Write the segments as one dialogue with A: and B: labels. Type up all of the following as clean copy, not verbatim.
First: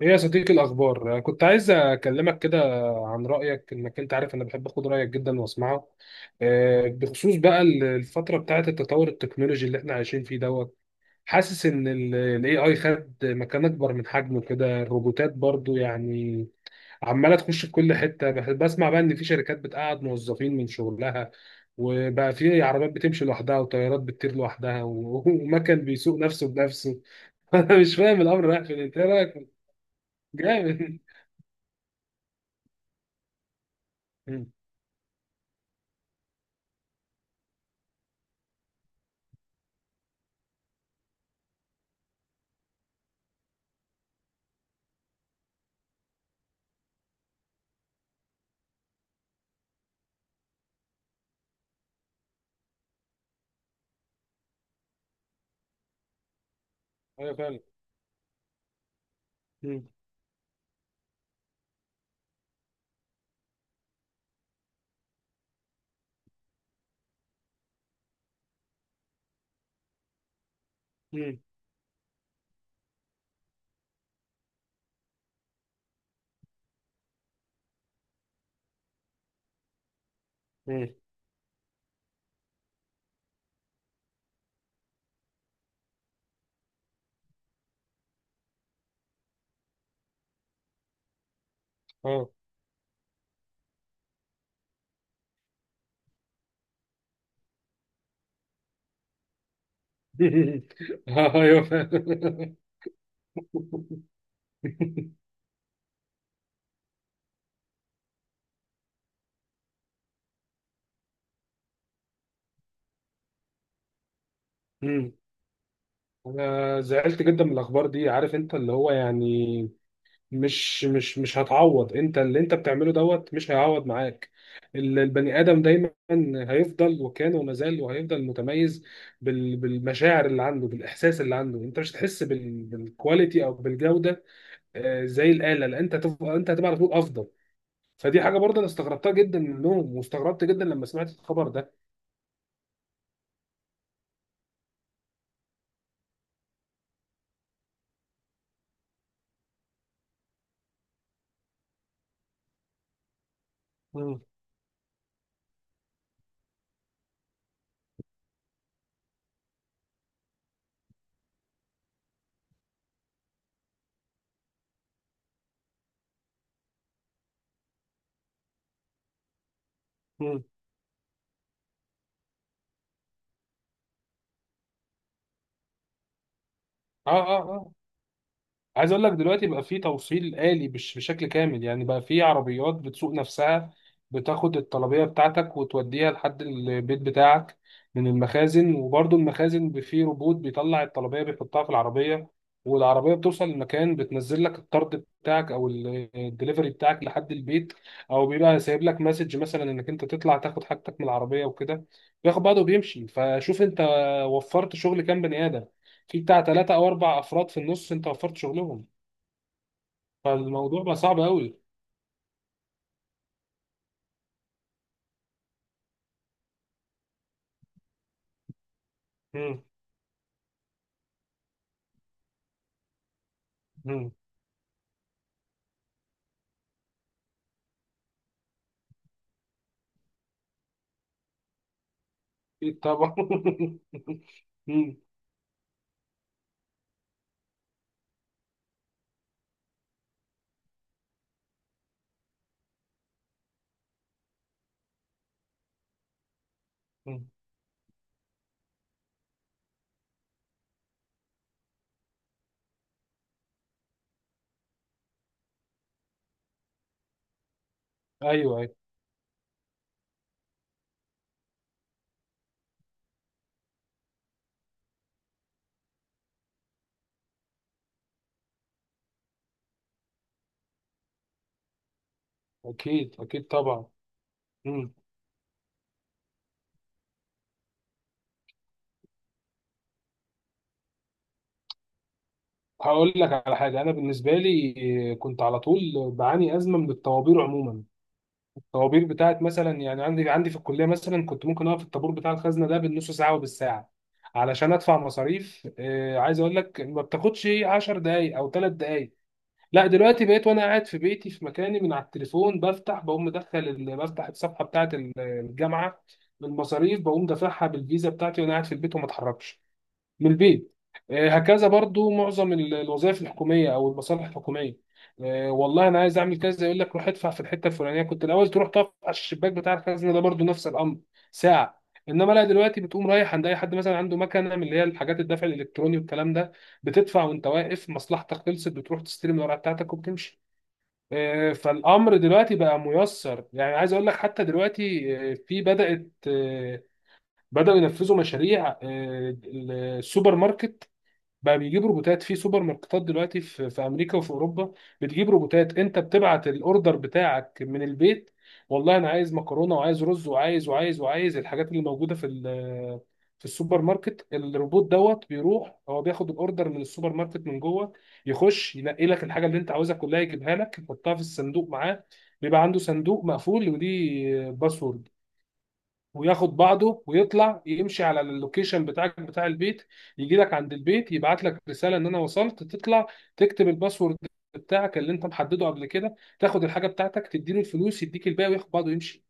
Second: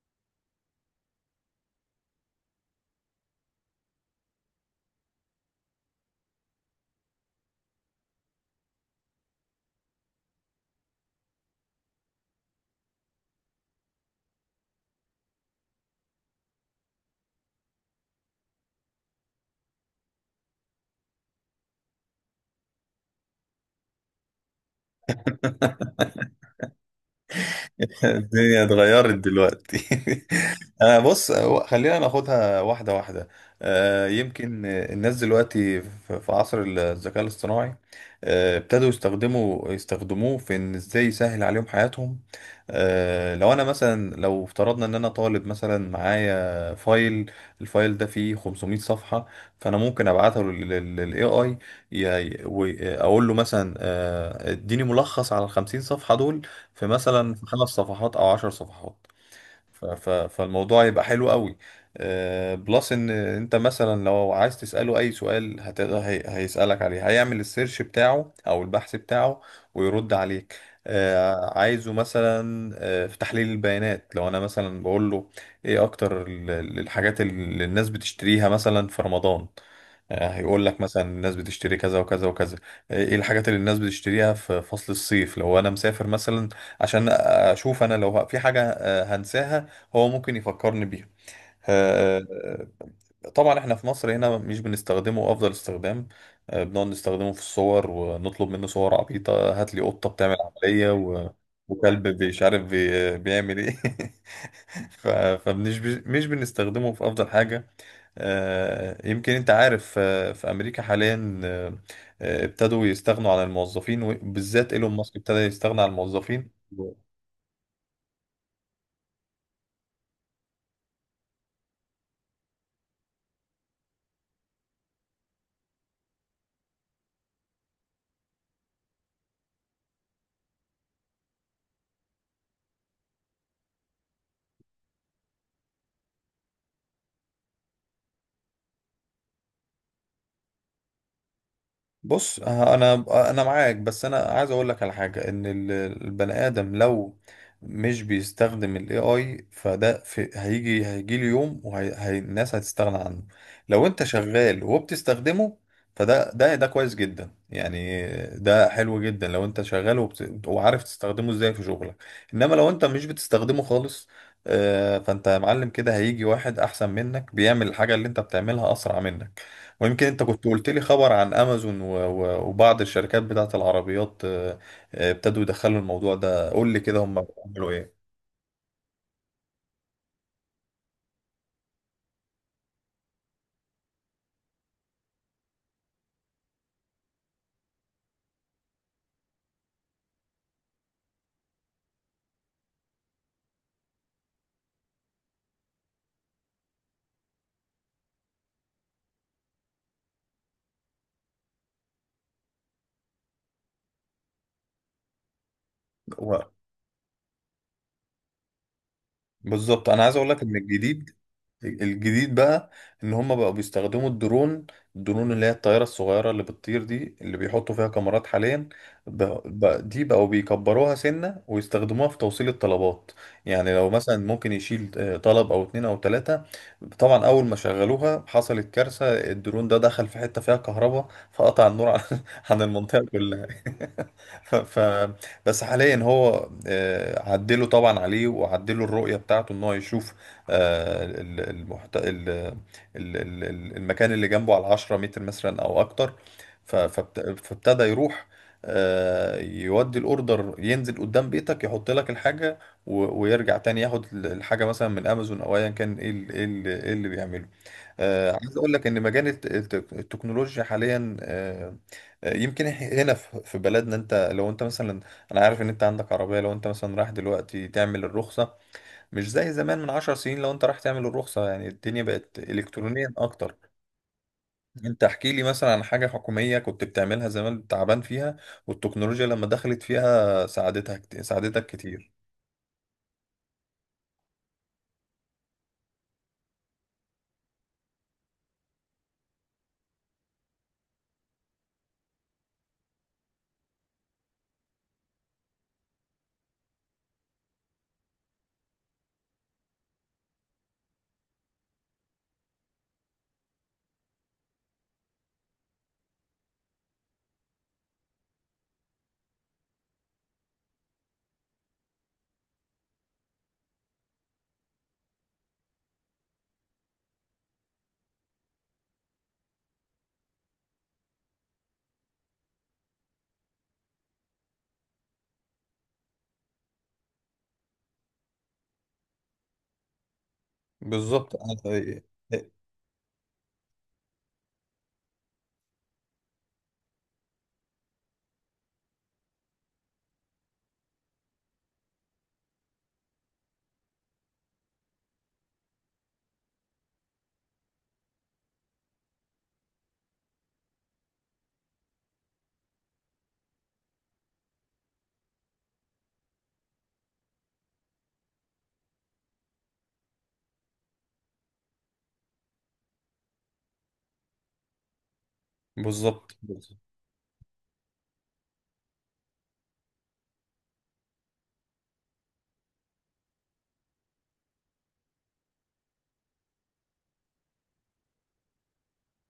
A: ايه يا صديقي الاخبار؟ أنا كنت عايز اكلمك كده عن رايك. انك انت عارف انا بحب اخد رايك جدا واسمعه. بخصوص بقى الفتره بتاعه التطور التكنولوجي اللي احنا عايشين فيه دوت. حاسس ان الاي اي خد مكان اكبر من حجمه كده، الروبوتات برضو يعني عماله تخش في كل حته. بسمع بقى ان في شركات بتقعد موظفين من شغلها، وبقى في عربيات بتمشي لوحدها وطيارات بتطير لوحدها ومكن بيسوق نفسه بنفسه. انا مش فاهم الامر رايح
B: الدنيا
A: فين، انت إيه
B: اتغيرت
A: رايك؟
B: دلوقتي. انا
A: جامد.
B: بص، خلينا ناخدها واحده واحده. يمكن الناس دلوقتي في عصر الذكاء الاصطناعي. ابتدوا يستخدموه في ان ازاي يسهل عليهم حياتهم. لو انا مثلا، لو افترضنا ان انا طالب مثلا معايا فايل، الفايل ده فيه 500 صفحه. فانا ممكن ابعته للاي اي، اقول له مثلا اديني ملخص على ال 50 صفحه دول. في مثلا
A: ايوه
B: في
A: فعلا.
B: 5 صفحات او 10 صفحات.
A: مم.
B: فالموضوع يبقى حلو قوي. بلس ان انت مثلا لو عايز تسأله اي سؤال، هتقدر هيسألك عليه، هيعمل السيرش بتاعه او البحث بتاعه، ويرد عليك.
A: مم.
B: عايزه مثلا، في تحليل البيانات لو انا مثلا بقول له، ايه اكتر الحاجات اللي الناس بتشتريها مثلا في رمضان؟ هيقول لك
A: مم.
B: مثلا الناس بتشتري كذا وكذا وكذا. ايه الحاجات اللي الناس بتشتريها في فصل الصيف لو انا مسافر مثلا؟ عشان اشوف انا لو في حاجة هنساها، هو ممكن يفكرني بيها.
A: اه.
B: آه، طبعا احنا في مصر هنا مش بنستخدمه افضل استخدام. بنقعد نستخدمه في الصور ونطلب منه صور عبيطة، هات لي قطة بتعمل عملية
A: ايوه
B: وكلب مش
A: فعلا.
B: عارف بيعمل ايه. فمش ب... مش بنستخدمه في افضل حاجة. يمكن انت عارف، في امريكا حاليا، ابتدوا يستغنوا عن الموظفين، وبالذات ايلون
A: مم.
B: ماسك ابتدى يستغنى عن الموظفين.
A: انا زعلت جدا من الاخبار دي. عارف انت اللي هو يعني مش هتعوض، انت اللي انت بتعمله دوت مش هيعوض معاك. البني ادم دايما هيفضل، وكان وما زال وهيفضل متميز بالمشاعر اللي عنده، بالاحساس اللي عنده. انت مش هتحس بالكواليتي او بالجوده زي الاله، لان انت انت هتبقى على طول افضل. فدي حاجه برضه انا استغربتها جدا منهم، واستغربت جدا لما سمعت الخبر ده.
B: بص، انا معاك، بس انا عايز اقول لك على حاجه ان البني ادم لو مش بيستخدم الاي اي فده في هيجي له يوم والناس هتستغنى عنه. لو انت
A: مم.
B: شغال وبتستخدمه فده ده ده كويس جدا يعني. ده حلو جدا لو انت شغال وعارف تستخدمه ازاي في شغلك. انما لو انت مش بتستخدمه خالص، فانت يا معلم كده هيجي واحد احسن منك بيعمل الحاجه اللي انت بتعملها اسرع منك. ويمكن انت كنت
A: مم.
B: قلت لي خبر عن امازون وبعض الشركات بتاعت العربيات. ابتدوا يدخلوا الموضوع ده. قول لي كده،
A: اه
B: هم
A: اه
B: بيعملوا
A: اه.
B: ايه؟
A: عايز اقول لك دلوقتي بقى في توصيل آلي بشكل كامل، يعني بقى في عربيات بتسوق نفسها، بتاخد الطلبية بتاعتك وتوديها لحد البيت بتاعك من المخازن. وبرضه المخازن في روبوت بيطلع الطلبية بيحطها في العربية، والعربية بتوصل المكان، بتنزل لك الطرد بتاعك او الدليفري بتاعك لحد البيت، او بيبقى سايب لك مسج مثلا انك انت تطلع تاخد حاجتك من العربية وكده، بياخد بعضه وبيمشي. فشوف انت وفرت شغل كام بني آدم؟ في بتاع
B: هو-
A: ثلاثة او اربع افراد في النص انت وفرت شغلهم.
B: بالظبط، انا عايز اقول لك ان
A: فالموضوع بقى صعب قوي.
B: الجديد بقى ان هم بقوا بيستخدموا الدرون. الدرون اللي هي الطيارة الصغيرة اللي بتطير دي، اللي بيحطوا فيها كاميرات حاليا.
A: امم.
B: دي بقوا بيكبروها سنة ويستخدموها في توصيل الطلبات. يعني لو
A: امم.
B: مثلا ممكن يشيل طلب او اتنين او تلاتة. طبعا اول ما شغلوها حصلت كارثة، الدرون ده دخل في حتة فيها كهرباء فقطع النور عن عن
A: اكيد
B: المنطقة
A: طبعا.
B: كلها. ف... ف...
A: امم.
B: بس حاليا هو، عدلوا طبعا عليه وعدلوا الرؤية بتاعته ان هو يشوف آه، ال- المحت... ال- ال- ال- ال- المكان اللي جنبه على 10 متر مثلا او اكتر.
A: أمم.
B: فابتدى يروح، يودي الاوردر، ينزل قدام بيتك، يحط لك الحاجه ويرجع تاني ياخد الحاجه مثلا من امازون او ايا كان. إيه اللي بيعمله؟ عايز
A: ايوه ايوه.
B: اقول لك ان مجال التكنولوجيا حاليا. يمكن هنا في بلدنا، انت لو انت مثلا، انا عارف ان انت عندك عربيه، لو انت مثلا رايح دلوقتي تعمل الرخصه، مش زي زمان من 10 سنين. لو انت رايح تعمل الرخصة يعني الدنيا بقت الكترونيا
A: اكيد اكيد
B: اكتر.
A: طبعا. امم.
B: انت احكي لي مثلا عن حاجة حكومية كنت بتعملها زمان تعبان فيها، والتكنولوجيا لما دخلت فيها ساعدتك كتير.
A: هقول لك على حاجه. انا بالنسبه لي كنت على طول بعاني ازمه من الطوابير عموما. الطوابير بتاعت مثلا يعني عندي في الكليه مثلا، كنت ممكن اقف في الطابور بتاع الخزنه ده بالنص ساعه وبالساعه علشان ادفع مصاريف. عايز اقول لك، ما بتاخدش 10 دقائق او 3 دقائق. لا دلوقتي بقيت وانا قاعد في بيتي في مكاني من على التليفون، بفتح بقوم مدخل بفتح الصفحه بتاعه الجامعه بالمصاريف، بقوم دافعها بالفيزا بتاعتي وانا قاعد في البيت وما اتحركش من البيت. هكذا برضو معظم الوظائف الحكوميه او المصالح الحكوميه. والله انا عايز اعمل كذا، يقول لك روح ادفع في الحته الفلانيه. كنت الاول تروح تقف على الشباك بتاع الخزنه ده برضو نفس الامر، ساعه. انما لا دلوقتي بتقوم رايح عند اي حد مثلا عنده مكنه من اللي هي الحاجات الدفع الالكتروني والكلام ده، بتدفع وانت واقف، مصلحتك خلصت، بتروح تستلم الورقه بتاعتك وبتمشي.
B: بالظبط أنا-
A: فالامر دلوقتي بقى ميسر، يعني عايز اقول لك حتى دلوقتي في بدات آه، بداوا ينفذوا مشاريع السوبر ماركت. بقى بيجيب روبوتات في سوبر ماركتات دلوقتي في امريكا وفي اوروبا، بتجيب روبوتات. انت بتبعت الاوردر بتاعك من البيت: والله انا عايز مكرونه وعايز رز وعايز وعايز الحاجات اللي موجوده في في السوبر ماركت. الروبوت دوت بيروح هو، بياخد الاوردر من السوبر ماركت من جوه، يخش ينقي لك الحاجه اللي انت عاوزها كلها، يجيبها لك يحطها في الصندوق معاه. بيبقى عنده صندوق مقفول وليه باسورد،
B: بالظبط.
A: وياخد بعضه ويطلع يمشي على اللوكيشن بتاعك بتاع البيت، يجي لك عند البيت، يبعت لك رسالة ان انا وصلت، تطلع تكتب الباسورد بتاعك اللي انت محدده قبل كده، تاخد الحاجة بتاعتك، تديله الفلوس يديك الباقي وياخد بعضه ويمشي.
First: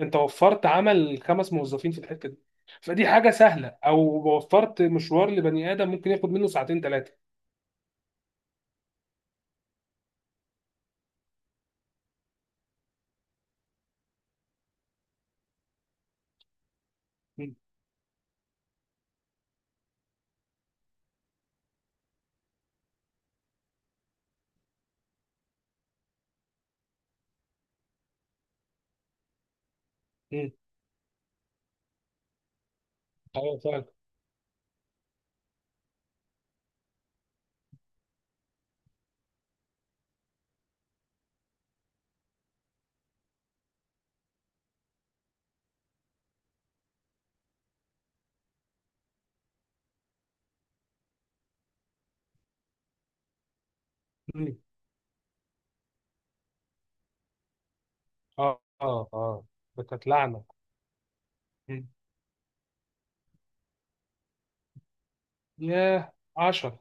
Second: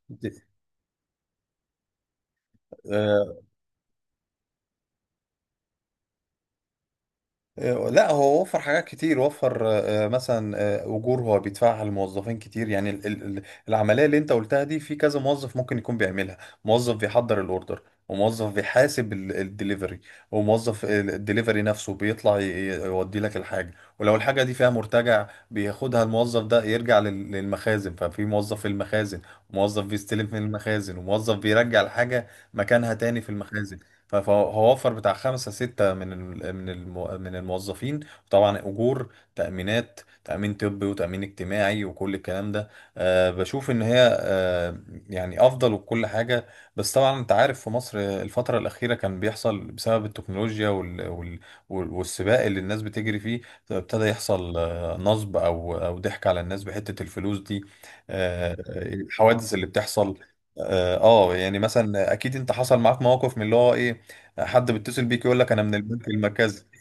A: انت وفرت عمل 5 موظفين في الحتة دي. فدي حاجة سهلة او وفرت مشوار لبني آدم ممكن ياخد منه ساعتين 3.
B: لا، هو وفر حاجات كتير، وفر مثلا اجور هو بيدفعها للموظفين كتير يعني. العمليه اللي انت قلتها دي في كذا موظف ممكن يكون بيعملها. موظف بيحضر
A: مم.
B: الاوردر، وموظف بيحاسب الدليفري، وموظف الدليفري نفسه بيطلع يودي لك الحاجه. ولو الحاجه دي فيها مرتجع بياخدها الموظف ده يرجع للمخازن، ففي موظف في المخازن، وموظف بيستلم من
A: مم.
B: المخازن، وموظف بيرجع الحاجه مكانها تاني في
A: ايوه
B: المخازن.
A: فعلا.
B: فهو وفر بتاع 5-6 من من الموظفين. طبعا أجور، تأمينات، تأمين طبي وتأمين اجتماعي وكل الكلام ده. بشوف إن هي يعني أفضل وكل حاجة. بس طبعا أنت عارف في مصر الفترة الأخيرة كان بيحصل، بسبب التكنولوجيا والسباق اللي الناس بتجري فيه، ابتدى
A: مم.
B: يحصل نصب أو ضحك على الناس بحتة الفلوس دي. آه،
A: اه اه اه.
B: الحوادث اللي بتحصل.
A: بتتلعنى.
B: اه. يعني
A: مم.
B: مثلا اكيد انت حصل معاك مواقف من اللي هو ايه، حد بيتصل بيك يقول لك انا من البنك
A: ياه
B: المركزي.
A: 10.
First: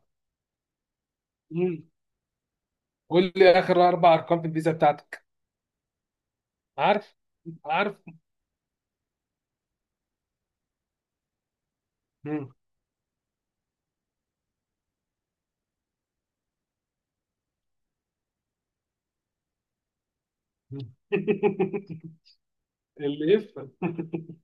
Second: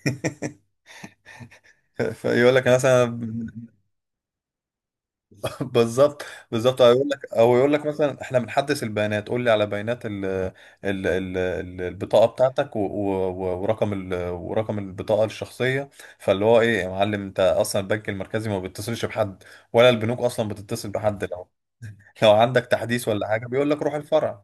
B: فيقول لك انا مثلا.
A: قول لي اخر 4 ارقام في الفيزا بتاعتك.
B: بالظبط. بالظبط،
A: عارف.
B: او يقول لك
A: عارف.
B: مثلا احنا بنحدث البيانات، قول لي على بيانات البطاقه
A: مم.
B: بتاعتك، ورقم ورقم البطاقه الشخصيه. فاللي هو ايه يا معلم، انت اصلا البنك المركزي ما بيتصلش بحد، ولا البنوك اصلا بتتصل
A: مم.
B: بحد. لو عندك تحديث ولا
A: اللي
B: حاجه بيقول
A: يفهم.
B: لك روح الفرع.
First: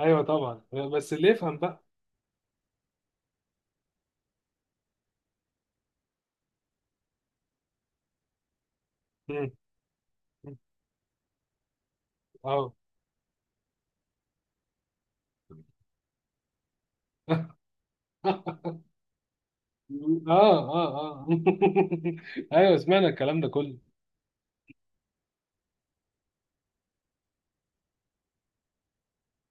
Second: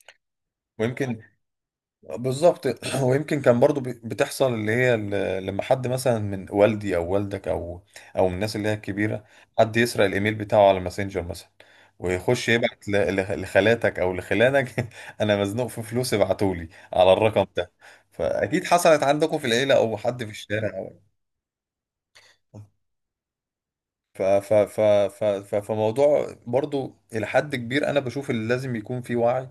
A: ايوه طبعا، بس
B: ويمكن.
A: اللي يفهم بقى.
B: بالظبط. ويمكن كان برضو بتحصل اللي هي لما حد مثلا من والدي او والدك او من الناس اللي هي الكبيره،
A: مم.
B: حد يسرق الايميل
A: مم.
B: بتاعه على ماسنجر مثلا، ويخش
A: اه.
B: يبعت لخالاتك او لخلانك، انا مزنوق في فلوس، ابعتولي على الرقم
A: اه
B: ده. فاكيد حصلت عندكم في العيله او حد في
A: اه
B: الشارع.
A: اه. ايوه سمعنا الكلام ده كله.
B: ف ف ف ف ف فموضوع برضو إلى حد كبير، أنا بشوف اللي لازم يكون فيه وعي.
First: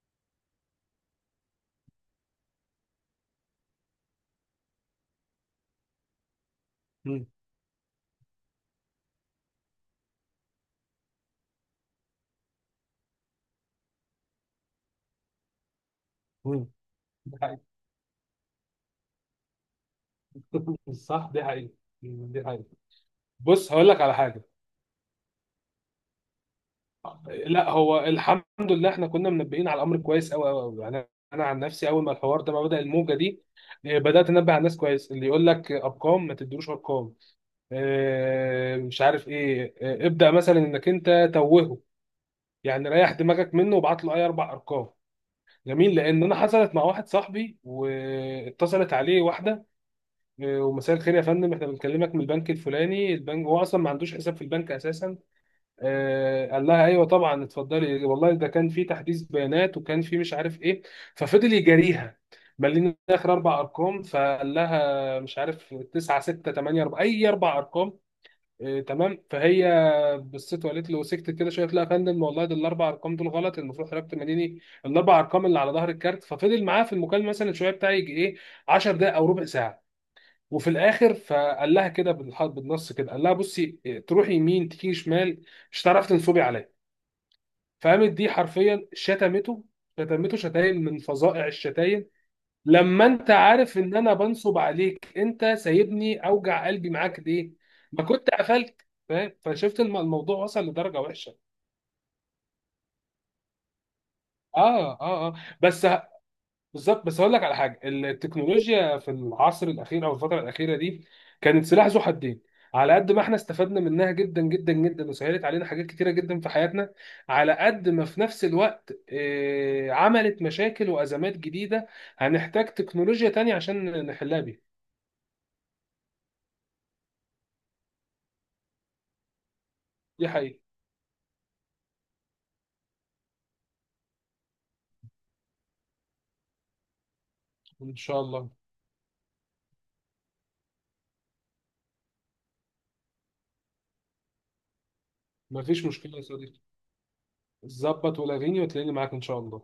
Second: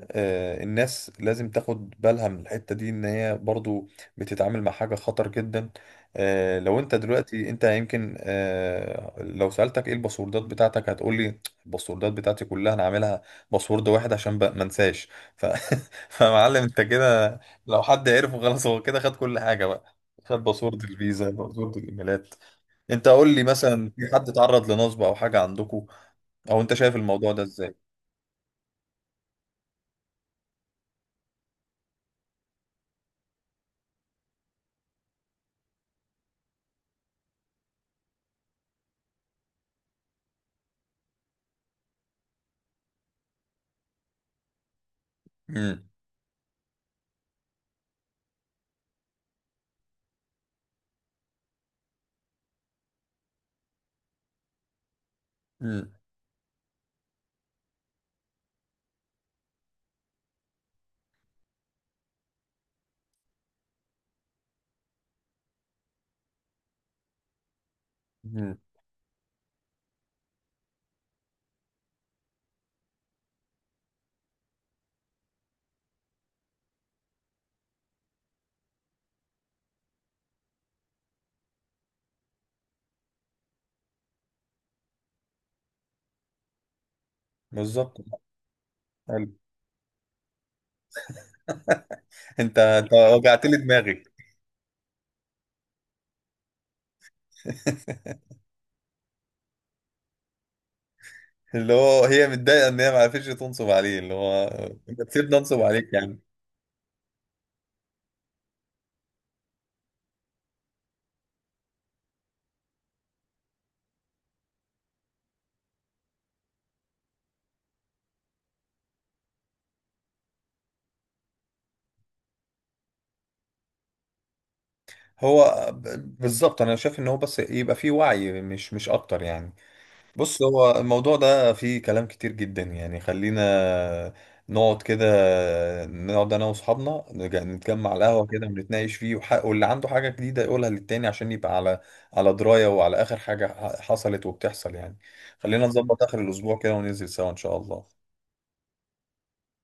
B: الناس لازم تاخد بالها من الحتة دي ان هي برضو بتتعامل مع حاجة خطر جدا. لو انت
A: مم.
B: دلوقتي انت يمكن، لو سألتك ايه الباسوردات بتاعتك هتقولي الباسوردات بتاعتي كلها انا عاملها باسورد واحد عشان ما انساش. ف... فمعلم
A: مم.
B: انت
A: ده
B: كده،
A: حقيقي.
B: لو حد عرفه خلاص هو كده خد كل حاجة بقى، خد باسورد الفيزا،
A: صح، دي حقيقة.
B: باسورد الايميلات.
A: دي حقيقة.
B: انت قول لي
A: بص هقول
B: مثلا،
A: لك
B: في
A: على
B: حد
A: حاجة.
B: اتعرض لنصب او حاجه عندكم؟ او انت شايف الموضوع ده
A: لا
B: ازاي؟
A: هو الحمد لله احنا كنا منبهين على الامر كويس، قوي قوي قوي يعني. انا عن نفسي اول ما الحوار ده ما بدأ الموجة دي، بدأت انبه على الناس كويس. اللي يقول لك ارقام ما تديلوش ارقام، مش عارف ايه، ابدأ مثلا انك انت توهه يعني، ريح دماغك منه وابعت له اي 4 ارقام.
B: امم
A: جميل. لان انا حصلت مع واحد صاحبي، واتصلت عليه واحده، ومساء الخير يا فندم احنا بنكلمك من البنك الفلاني. البنك هو اصلا ما عندوش حساب في البنك اساسا.
B: امم
A: قال لها ايوه طبعا اتفضلي، والله ده كان في تحديث بيانات وكان في مش عارف ايه. ففضل يجاريها. ملينا اخر 4 ارقام، فقال لها مش عارف 9 6 8 4، اي 4 ارقام.
B: امم
A: تمام. فهي بصيت وقالت له سكت كده شويه، قلت لها يا فندم والله ده الـ4 ارقام دول غلط، المفروض حضرتك تمديني الـ4 ارقام اللي على ظهر الكارت. ففضل معاه في المكالمه مثلا شويه بتاع، يجي ايه 10 دقائق او ربع ساعه. وفي الاخر فقال لها كده بالنص كده قال لها بصي، تروحي يمين تيجي شمال مش هتعرفي تنصبي عليا.
B: بالظبط.
A: فقامت دي حرفيا
B: حلو.
A: شتمته، شتمته شتايم من فظائع الشتايم.
B: انت
A: لما انت
B: وجعت لي
A: عارف ان
B: دماغي.
A: انا بنصب عليك، انت سايبني اوجع قلبي معاك ليه؟ ما كنت قفلت. فاهم؟ فشفت الموضوع وصل لدرجه وحشه.
B: اللي هو هي متضايقه ان هي ما عرفتش تنصب عليه، اللي هو
A: اه
B: انت
A: اه اه.
B: تسيبني انصب
A: بس
B: عليك
A: ه-
B: يعني.
A: بالظبط. بس هقول لك على حاجه، التكنولوجيا في العصر الاخير او الفتره الاخيره دي كانت سلاح ذو حدين. على قد ما احنا استفدنا منها جدا جدا جدا وسهلت علينا حاجات كتيره جدا في حياتنا، على قد ما في نفس الوقت عملت مشاكل وازمات جديده هنحتاج تكنولوجيا تانية عشان نحلها بيها.
B: هو بالظبط، انا شايف ان هو بس يبقى فيه وعي مش اكتر يعني.
A: دي
B: بص،
A: حقيقة.
B: هو الموضوع ده فيه كلام كتير جدا يعني. خلينا نقعد كده نقعد انا واصحابنا نتجمع
A: ان
B: على
A: شاء
B: القهوه كده
A: الله.
B: ونتناقش فيه، واللي عنده حاجه جديده يقولها للتاني عشان يبقى على درايه وعلى اخر حاجه حصلت وبتحصل يعني. خلينا
A: مفيش
B: نظبط
A: مشكله
B: اخر
A: يا
B: الاسبوع
A: صديقي.
B: كده وننزل سوا، ان شاء الله.
A: ظبط ولاغيني وتلاقيني معاك ان شاء الله.